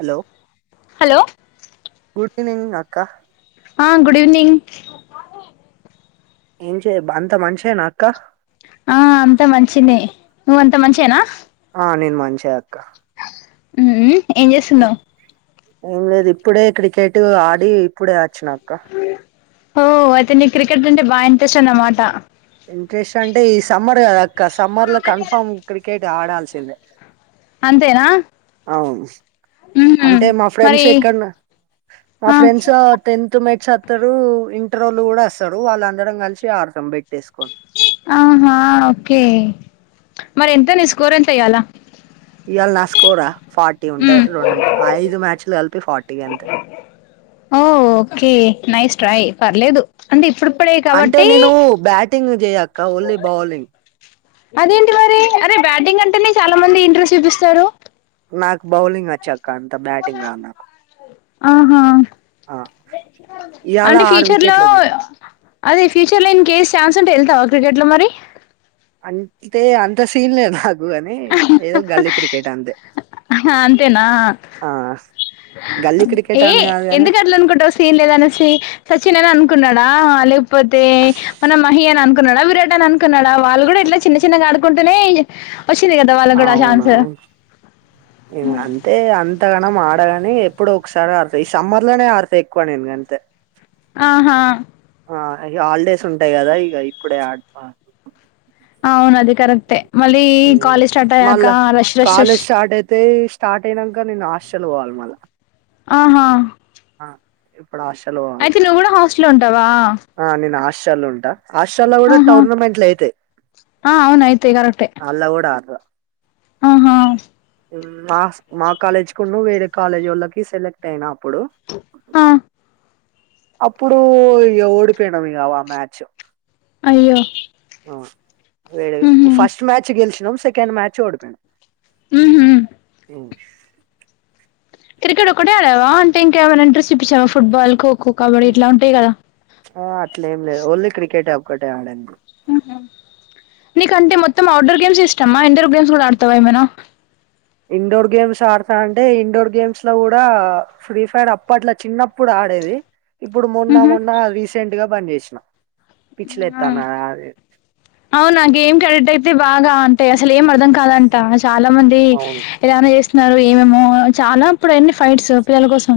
Hello hello good evening అక్కా హా good evening ఏం చేయ అంత మంచేనా అక్కా ఆ అంత మంచినే నువ్ అంత మంచేనా ఆ నేన్ మంచే అక్కా హ్మ్ ఏం చేస్తున్నావ్ ఏం లేదు ఇప్పుడే క్రికెట్ ఆడి ఇప్పుడే వచ్చినా అక్క ఓ అయితే నీక్ క్రికెట్ అంటే బాగ ఇంట్రెస్ట్ అన్నమాట ఇంట్రెస్ట్ అంటే ఈ సమ్మర్ కదాక్క సమ్మర్ లో కన్ఫామ్ క్రికెట్ ఆడాల్సిందే అంతేనా అవును మ్మ్ అంటే మా మరి ఫ్రెండ్స్ ఎక్కడన్నా మా ఆ ఫ్రెండ్స్ టెన్త్ మెట్స్ అత్తరు ఇంటరోల్లు కూడా అస్తారు వాళ్ళు అందరం కలిసి ఆడ్తం బెట్టేసుకోని ఆహా ఓకే మరి ఎంత నీ స్కోర్ ఎంత ఇయ్యాలా ఇవాళ నా స్కోరా ఫార్టీ మ్మ్ ఉంటది రెండు ఐదు మ్యాచ్లు కలిపి ఫార్టీ గంతే ఓ ఓకే నైస్ ట్రై పర్లేదు అంటే ఇప్పుడిప్పుడే అంటే కాబట్టి నేను బ్యాటింగ్ చేయక్కా ఓన్లీ బౌలింగ్ అదేంటి మరి అరే బ్యాటింగ్ అంటేనే చాలా మంది ఇంట్రెస్ట్ చూపిస్తారు నాకు బౌలింగ్ వచ్చక్క అంత బ్యాటింగ్ రాద్ నాకు ఆహ ఆ ఇయాల అంటే ఆరు ఫ్యూచర్ లో వికెట్లది అదే ఫ్యూచర్లో ఇంకే స్ ఛాన్స్ంటే వెళ్తావ క్రికెట్లో మరి అంతే అంత సీన్లేదు నాకు అని ఏదో గల్లి క్రికేట్ అంతే హ అంతేన ఆ గల్లీ క్రికెట్ ఏ అని కాదు కాని ఎందుక్ అట్లు అనుకుంటావ్ తీన్లేద అనేసి సచిన్ అని అనుకున్నాడ లేకపోతే మన మహి అని అనుకున్నాడా విరాట్ అన్న అనుకున్నాడా వాళ్ళు కూడా ఇట్లా చిన్న చిన్నగా ఆడుకుంటూనే వచ్చింది. కదా వాళ్ళక్ కూడ ఆ అవును ఛాన్స్ అయితే అంతగనం ఆడగాని ఎప్పుడు ఒకసారి ఆడుతా ఈ సమ్మర్ లోనే ఆడతా ఎక్కువ నేను గంతె ఆహ ఆ ఇ గ హాలిడేస్ ఉంటాయి కదా ఇక ఇప్పుడే ఆ అవును అది కరెక్టే మళ్ళీ ఈ ఉమ్. కాలేజ్ స్టార్ట్ అయ్యాక మళ్ళా rush rush rush college start అయితె స్టార్ట్ అయినాంక నేను హాస్టల్ పోవాలి మళ్ల ఆహా ఇ ఆ ప్పుడు హాస్టల్లో అయితే నువ్వు కూడ హాస్టల్లో ఉంటవా ఆ నేను హాస్టల్లో ఉంటా హాస్టల్లో కూడా ఆహా టోర్నమెంట్లు అయితే ఆ అవును అయితే అళ కూడా అహా మా మా కాలేజ్ కు ను వేరే కాలేజ్ వాళ్ళకి సెలెక్ట్ అయినప్పుడు ఆ అప్పుడు ఓడిపోయినా వ్ ఇగ ఆ మ్యాచ్ అయ్యో ఆ వే ఉహు ఫస్ట్ మ్యాచ్ గెలిచినాం సెకండ్ మ్యాచ్ ఓడిపోం ఉహు ుష్ క్రికెట్ ఒకటే ఆడావా అంటే ఇంకా ఏమై ఇంట్రెస్ట్ చూపించావా ఫుట్బాల్ కోకో కబడ్డి ఇట్లా ఉంటాయి కదా ఆ అట్లే ఏం లేదు ఓన్లీ క్రికెటే ఒక్కటే ఆడండి నీక అంటే మొత్తం అవుట్డోర్ గేమ్స్ ఇష్టమా ఇండోర్ గేమ్స్ కూడా ఆడుతావా ఏమైన ఇండోర్ గేమ్స్ ఆడతా అంటే ఇండోర్ గేమ్స్ లో కూడా ఫ్రీ ఫైర్ అప్పట్ల చిన్నప్పుడు ఆడేది ఇప్పుడు మొన్న ఉహు మొన్న రీసెంట్ గా పనిచేసిన పిచ్చి లేత్తాను అ అవునా గేమ్ కరెక్ట్ అయితే బాగా అంటే అసలు ఏం అర్థం కాాలంటే త చాలా మంది అవును ఎలానో చేస్ న్నారు ఏమేమో చాలా ఇప్పుడు ఎన్ని ఫైట్స్ పిల్లల కోసం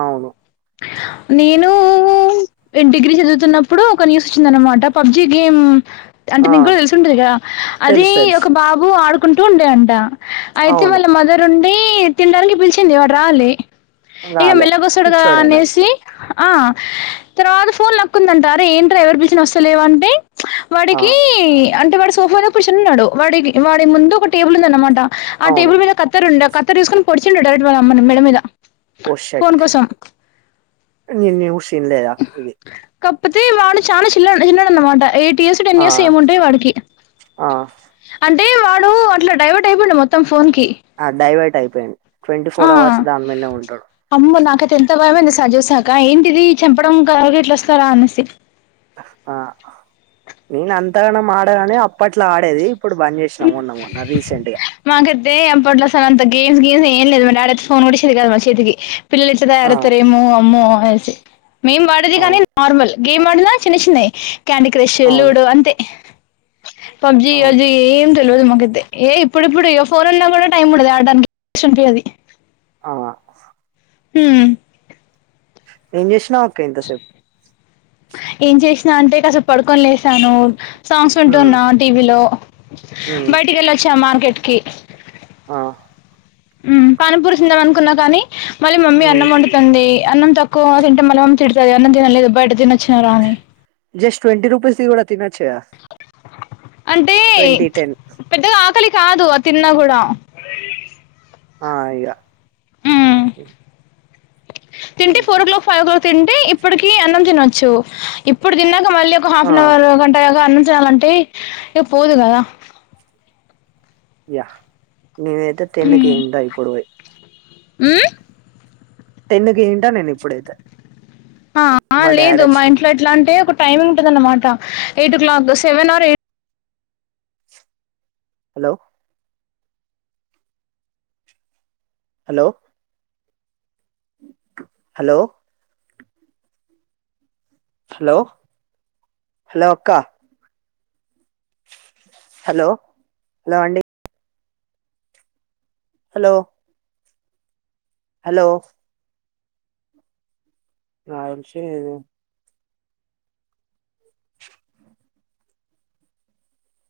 అవును నేనూ నేన్ డిగ్రీ చదువుతున్నప్పుడు ఒక న్యూస్ వచ్చింది అనమాట పబ్జి గేమ్ అంటే ఆ నీకు కూడ తెలిసి ఉంటది కదా అది తెలుసు తెలుసు ఒక బాబు ఆడుకుంటూ ఉండేయంట అయితే అవును వాళ్ళ మదర్ ఉండి తినడానికి పిలిచింది వాడు రావాలి ఇక రాలే మెల్లగొస్తడు గ పిచ్చోడేనా ఆనే అది. సి ఆ తర్వాత ఫోన్ లాక్కుందంట అరె ఏంట్ర ఎవరు పిలిచిన వస్తలేవ అంటే ఆ వాడికి అంటే వాడి సోఫా లో కూర్చుని ఉన్నాడు వాడికి వాడి ముందు ఒక టేబుల్ ఉందన్నమాట ఆ అవును టేబుల్ మీద కత్తెర ఉండె కత్తెర తీసుకుని పొడిచిండు డైరెక్ట్ వాళ్ల అమ్మను మెడ మీద ఓషట్ సమ్ నేను న్యూస్ ఇనలేద ఇది కాకపోతే వాడు చానా చిన్నో చిన్నోడు అన్న మాట ఎయిట్ ఇయర్స్ టెన్ ఆ ఇయర్స్ ఏమో ఉంటాయి వాడికి ఆ అంటే వాడు అట్లా డ్రైవర్ట్ అయిపోయిండు మొత్తం ఫోన్ కి ఆ డైవర్ట్ అయిపోయుండు ట్వంటీ ఆ ఫోర్ అవర్స్ దాని మీదనే ఉంటాడు అమ్మో నాక అయితే ఎంత భయమైంది అధిచూసినాక ఏంటిది చంపడం గవగ ఎట్ల వస్తారా అనేసి ఆ నేను అంతగానం ఆడగానే అప్పట్లో ఆడేది ఇప్పుడు బంద్ చేసినా మొన్న మొన్న రీసెంట్ గా మాకైతే అప్పట్ల అస అంత గేమ్స్ గేమ్స్ ఏం లేదు మ డాడీ అయితే ఫోన్ కూడా ఇచ్చేది లేదు మా చేతికి పిల్లలు ఇట్ల ఆ తయారుతారేమో అమ్మో అనే మేము వాడేది గాని అవును నార్మల్ గేమ్ ఆడిన చిన్న చిన్నవి క్యాండీ క్రష్ అవును లూడో అంతే పబ్జి అవును రజ ఏం తెలివదు మాకు గతే ఏ ఇప్పుడు ఇప్పుడు ఇగ పోనున్నాకూడా టైం ఉండదు ఆడడానికి సోంపు అవి అ ఉమ్ ఏం చేస్తున్నావ్ అక్క ఇంత సేపు ఏం చేసినా అంటే కాసేపు పడుకొని లేసాను సాంగ్స్ ఉమ్ విన్టున్నా టీవీలో ఉమ్ బయటికి వెళ్ళొచ్చా మార్కెట్ కి ఆ పానిపురి తిన్దాం అనుకున్నా కానీ మళ్ళీ మమ్మీ ఉమ్ అన్నం వండుతుంది అన్నం త క్కువ తింటే మల్ల తిడుతుంది అన్నం తినలేదు బయట తిని వచ్చారా అని జస్ట్ ట్వంటీ రూపీస్ ది కూడా తిన్నొచ్చుగా అంటే టెన్ పెద్దగా ఆకలి కాదు ఆ తిన్నా కూడా హా యా ఉమ్ తింటే ఫోర్ ఓక్లాక్ ఫైవ్ ఓక్లాక్ తింటే ఇ ఇప్పటికి అన్నం తినొచ్చు ఇప్పుడు తిన్నాక మళ్ళీ ఒక హాఫ్ ఆ అన్ అవర్ గంట అయ్యాక అన్నం తినాలంటే ఇగ పోదు కదా యా నేనైతే టెన్ కి తింటా ఇప్పుడు ఉమ్ టెన్కి తింటా నేను ఇప్పుడైతే ఆ మా డాడీ లేదు మా ఇంట్లో వచ్చిండు ఎట్లా అంటే ఒక టైమింగ్ ఉంటదన్నమాట eight o'clock seven or eight hello hello hello hello hello అక్క హలో హలో అండి హలో హలో బలెన్సెలేదు